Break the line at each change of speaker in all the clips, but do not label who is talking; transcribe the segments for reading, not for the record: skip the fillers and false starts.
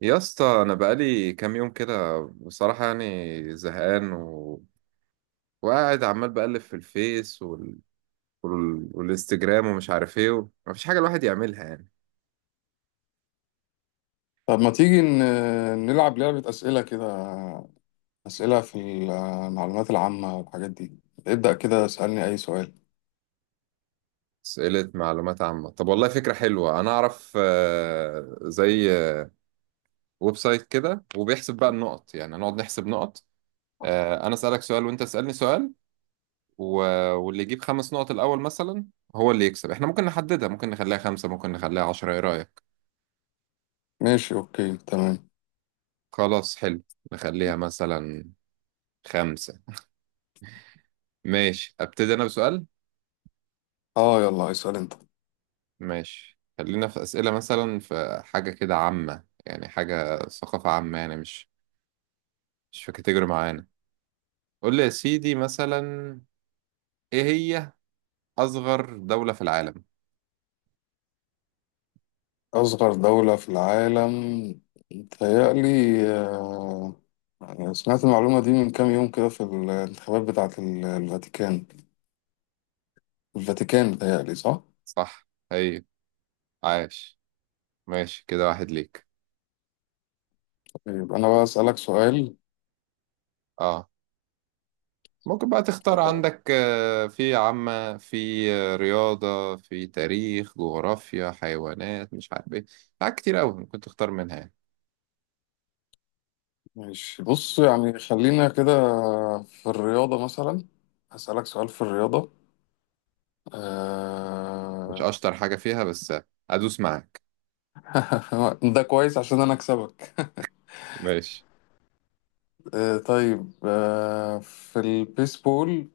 يا اسطى، انا بقالي كام يوم كده، بصراحه يعني زهقان، وقاعد عمال بقلب في الفيس والانستجرام ومش عارف ايه، مفيش حاجه الواحد يعملها يعني.
طب ما تيجي نلعب لعبة أسئلة كده، أسئلة في المعلومات العامة والحاجات دي. ابدأ كده، اسألني أي سؤال.
اسئله معلومات عامه؟ طب والله فكره حلوه، انا اعرف زي ويب سايت كده وبيحسب بقى النقط، يعني نقعد نحسب نقط. انا اسالك سؤال وانت اسالني سؤال، و... واللي يجيب خمس نقط الاول مثلا هو اللي يكسب. احنا ممكن نحددها، ممكن نخليها خمسة، ممكن نخليها 10. ايه رايك؟
ماشي، أوكي، تمام.
خلاص، حلو. نخليها مثلا خمسة. ماشي، أبتدي أنا بسؤال.
يلا اسأل أنت.
ماشي، خلينا في أسئلة مثلا في حاجة كده عامة، يعني حاجة ثقافة عامة، يعني مش في كاتيجوري معينة. قول لي يا سيدي مثلا، إيه هي أصغر دولة في العالم؟
أصغر دولة في العالم، متهيألي آه، سمعت المعلومة دي من كام يوم كده في الانتخابات بتاعة الفاتيكان. الفاتيكان، متهيألي صح؟
صح، هي. عاش. ماشي كده، واحد ليك.
يبقى أنا بقى أسألك سؤال.
اه، ممكن بقى تختار، عندك في عامة، في رياضة، في تاريخ، جغرافيا، حيوانات، مش عارف ايه، حاجات كتير أوي ممكن تختار منها يعني.
ماشي، بص يعني خلينا كده في الرياضة مثلا. هسألك سؤال في الرياضة.
مش
آه...
أشطر حاجة فيها، بس أدوس معاك.
ده كويس عشان انا اكسبك.
ماشي.
طيب، في البيسبول،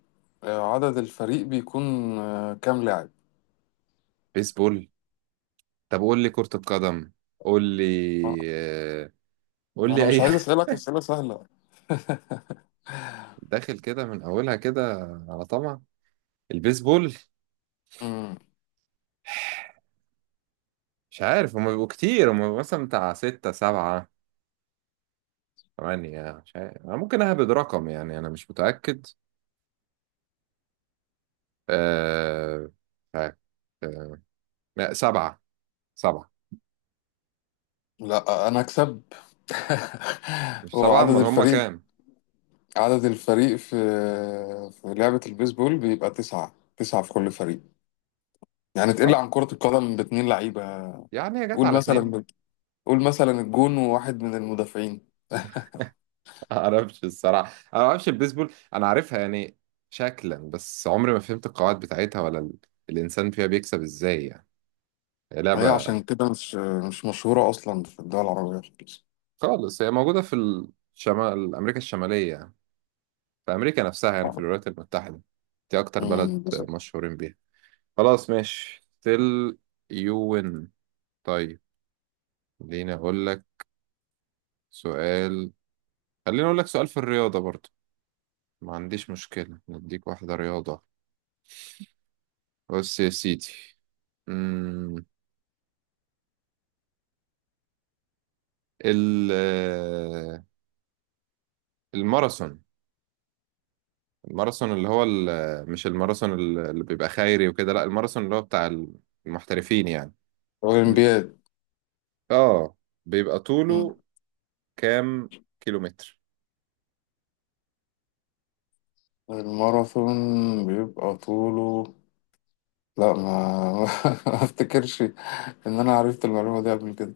عدد الفريق بيكون كام لاعب؟
بيسبول؟ طب قول لي كرة القدم. قول لي
آه،
آه، قول
ما انا
لي
مش
اي
عايز
حاجة.
اسالك اسئله سهله.
داخل كده من اولها كده، على طمع. البيسبول،
مم.
مش عارف، هما بيبقوا كتير، هما بيبقوا مثلا بتاع ستة سبعة ثمانية، مش عارف. أنا ممكن أهبد رقم يعني، أنا مش متأكد. أه... مش عارف. أه... لا، سبعة، سبعة.
لا انا اكسب.
مش
هو
سبعة؟
عدد
أمال هما
الفريق،
كام؟
عدد الفريق في في لعبة البيسبول بيبقى تسعة. تسعة في كل فريق، يعني تقل
طب
عن كرة القدم باتنين لعيبة.
يعني هي جت
قول
على اتنين.
مثلا، قول مثلا الجون وواحد من المدافعين.
اعرفش الصراحه، انا ما اعرفش البيسبول، انا عارفها يعني شكلا، بس عمري ما فهمت القواعد بتاعتها ولا الانسان فيها بيكسب ازاي يعني. هي
هي
لعبه.
عشان كده مش مش مشهورة أصلا في الدول العربية خالص.
خالص، هي موجوده في امريكا الشماليه، يعني في امريكا نفسها، يعني في الولايات المتحده. دي اكتر بلد
بالظبط.
مشهورين بيها. خلاص ماشي. تل يوين. طيب. خليني اقول لك سؤال خليني اقول لك سؤال في الرياضه برضو. ما عنديش مشكله، نديك واحده رياضه. بص يا سيدي، ال- آه، الماراثون. الماراثون اللي هو مش الماراثون اللي بيبقى خيري وكده، لا، الماراثون اللي هو بتاع المحترفين يعني. ب-
أولمبياد.
اه، بيبقى
أمم،
طوله كام كيلومتر؟
الماراثون بيبقى طوله، لا ما ما افتكرش ان انا عرفت المعلومه دي قبل كده،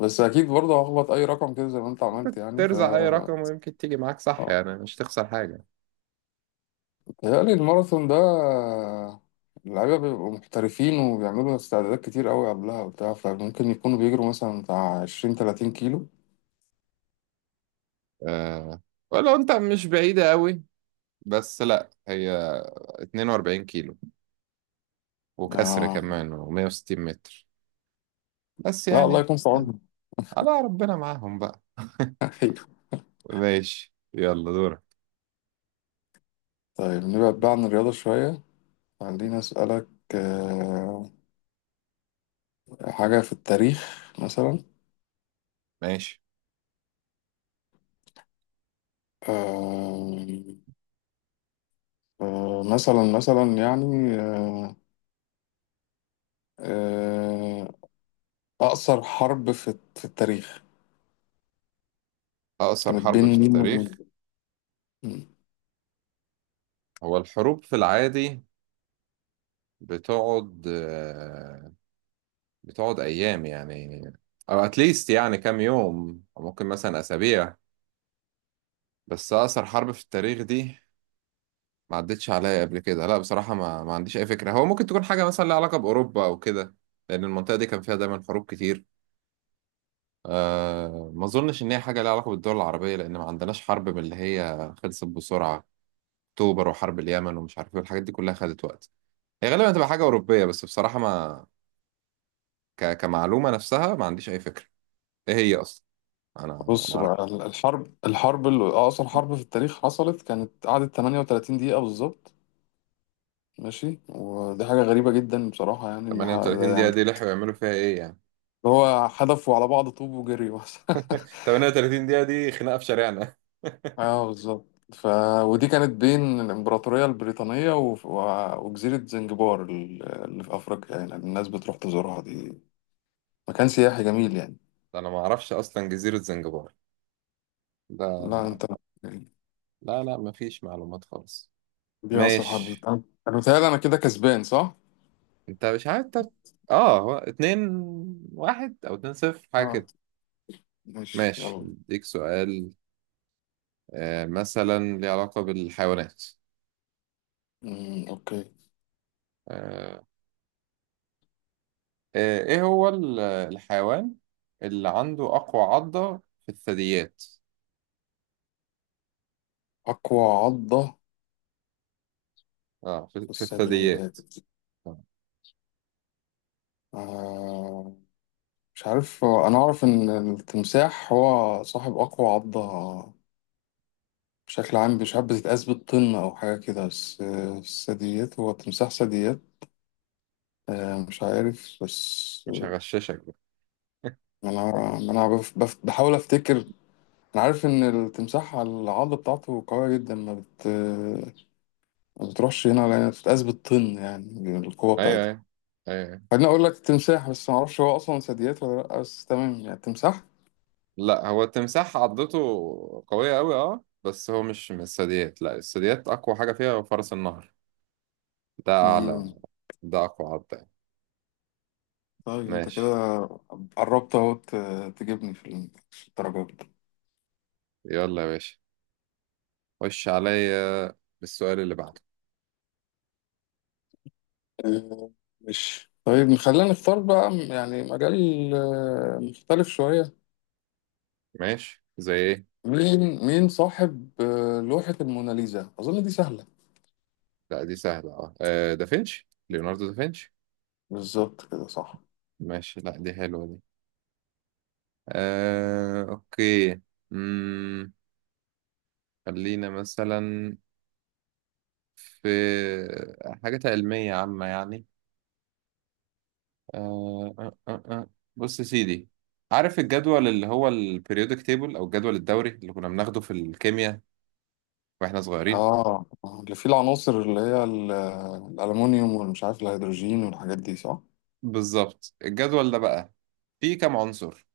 بس اكيد برضه هخبط اي رقم كده زي ما انت عملت يعني.
ترزع اي رقم، ويمكن تيجي معاك صح،
آه.
يعني مش تخسر حاجة.
بيتهيألي الماراثون ده اللعيبه بيبقوا محترفين وبيعملوا استعدادات كتير قوي قبلها وبتاع، فممكن يكونوا بيجروا مثلا بتاع 20 30 كيلو.
آه، ولو انت مش بعيدة قوي، بس لا، هي 42 كيلو وكسر،
آه.
كمان و160 متر. بس
لا الله
يعني
يكون في
آه،
عونهم.
على ربنا معاهم بقى ماشي يلا دورك.
طيب، نبعد بقى عن الرياضة شوية. خليني أسألك آه، حاجة في التاريخ مثلا.
ماشي.
آه، مثلا مثلا آه، أقصر حرب في في التاريخ
أقصر
كانت
حرب في
بين مين
التاريخ.
ومين؟ مم.
هو الحروب في العادي بتقعد آه، بتقعد أيام يعني، أو أتليست يعني كام يوم، أو ممكن مثلا أسابيع. بس أقصر حرب في التاريخ دي، ما عدتش عليا قبل كده، لا بصراحة ما عنديش أي فكرة. هو ممكن تكون حاجة مثلا لها علاقة بأوروبا أو كده، لأن المنطقة دي كان فيها دايما حروب كتير. أه، ما أظنش إن هي حاجة لها علاقة بالدول العربية، لأن ما عندناش حرب من اللي هي خلصت بسرعة. أكتوبر وحرب اليمن ومش عارف إيه، الحاجات دي كلها خدت وقت. هي غالبا هتبقى حاجة أوروبية، بس بصراحة، ما كمعلومة نفسها ما عنديش أي فكرة إيه هي أصلا. أنا ما
بص
أعرفش.
بقى الحرب، الحرب اللي أقصر حرب في التاريخ حصلت، كانت قعدت 38 دقيقة بالظبط. ماشي، ودي حاجة غريبة جدا بصراحة، يعني إن
38 دقيقة
يعني
دي لحقوا يعملوا فيها إيه يعني؟
هو حدفوا على بعض طوب وجري بس.
38 دقيقة دي خناقة في شارعنا.
اه بالظبط. ف... ودي كانت بين الإمبراطورية البريطانية وجزيرة زنجبار اللي في أفريقيا، يعني الناس بتروح تزورها دي، مكان سياحي جميل يعني.
أنا ما أعرفش أصلا جزيرة زنجبار
لا
ده.
أنت،
لا لا، ما فيش معلومات خالص.
دي أصل حرب.
ماشي.
أنا متهيألي أنا كده كسبان صح؟
أنت مش عارف أنت. آه، هو 2 واحد أو 2 صفر حاجة
اه،
كده.
ماشي،
ماشي،
يلا.
أديك سؤال. آه، مثلا ليه علاقة بالحيوانات.
أوكي.
آه، ايه هو الحيوان اللي عنده اقوى عضة في الثدييات.
أقوى عضة
اه، في,
في
في
الثدييات.
الثدييات. آه،
آه... مش عارف، أنا أعرف إن التمساح هو صاحب أقوى عضة بشكل عام، مش عارف بتتقاس بالطن أو حاجة كده، بس الثدييات، هو تمساح ثدييات؟ مش عارف، بس
مش هغششك بقى.
أنا ما أنا بحاول أفتكر. أنا عارف إن التمساح العضة بتاعته قوية جدا، ما بت آه، ما بتروحش هنا ولا هنا، بتتقاس بالطن يعني القوة
ايوه
بتاعتها.
ايوه ايوه.
خليني أقول لك التمساح، بس ما أعرفش هو أصلا ثدييات ولا لأ، بس تمام يعني التمساح.
لا، هو التمساح عضته قوية قوي، اه، بس هو مش من الثدييات. لا، الثدييات اقوى حاجة فيها هو فرس النهر. ده اعلى.
مم.
ده اقوى عضة يعني.
طيب أنت كده
ماشي.
قربت أهو تجيبني في الدرجات.
يلا يا باشا، خش عليا بالسؤال اللي بعده.
آه، مش، طيب خلينا نختار بقى يعني مجال مختلف شوية.
ماشي، زي ايه؟
مين، مين صاحب لوحة الموناليزا؟ أظن دي سهلة.
لا دي سهلة، اه، دافنشي، ليوناردو دافنشي.
بالظبط كده، صح.
ماشي. لا دي حلوة دي. أوكي. مم، خلينا مثلا في حاجات علمية عامة يعني. آه، آه، آه، آه. بص يا سيدي، عارف الجدول اللي هو البريودك تيبل، أو الجدول الدوري اللي كنا بناخده في الكيمياء وإحنا صغيرين؟
اه، اللي فيه العناصر اللي هي الألمونيوم والمش عارف الهيدروجين والحاجات دي صح؟
بالظبط. الجدول ده بقى فيه كام عنصر؟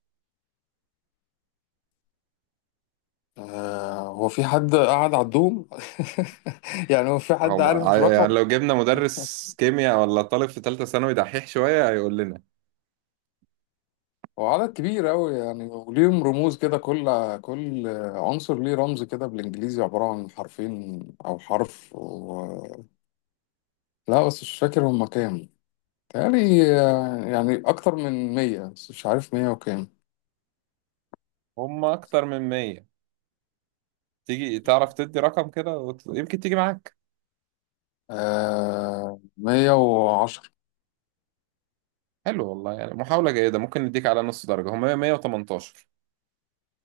هو في حد قاعد على الدوم؟ يعني هو في حد
هم
عارف
يعني
الرقم؟
لو جبنا مدرس كيمياء ولا طالب في تالتة ثانوي دحيح شوية، هيقول لنا.
هو عدد كبير أوي يعني، وليهم رموز كده، كل كل عنصر ليه رمز كده بالإنجليزي عبارة عن حرفين أو حرف لا بس مش فاكر هما كام. تهيألي يعني أكتر من 100، بس مش عارف 100 وكام.
هم أكتر من 100. تيجي تعرف تدي رقم كده، يمكن تيجي معاك.
آه، 110.
حلو والله، يعني محاولة جيدة، ممكن نديك على نص درجة. هم 118.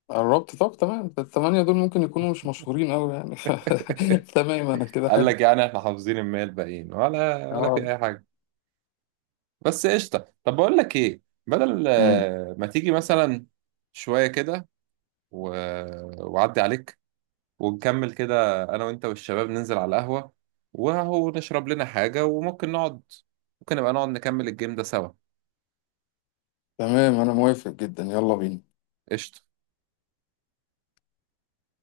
قربت، طب تمام، الثمانية دول ممكن يكونوا مش مشهورين أوي يعني. تمام، أنا كده
قال
حلو.
لك يعني احنا حافظين الـ100 الباقيين ولا في
اه.
أي حاجة. بس قشطة. طب بقول لك إيه، بدل
أمم،
ما تيجي مثلا شوية كده، و... وعدي عليك، ونكمل كده، أنا وأنت والشباب ننزل على القهوة، وهو نشرب لنا حاجة، وممكن نقعد، ممكن نبقى نقعد نكمل الجيم ده سوا.
تمام أنا موافق جدا، يلا بينا.
قشطة.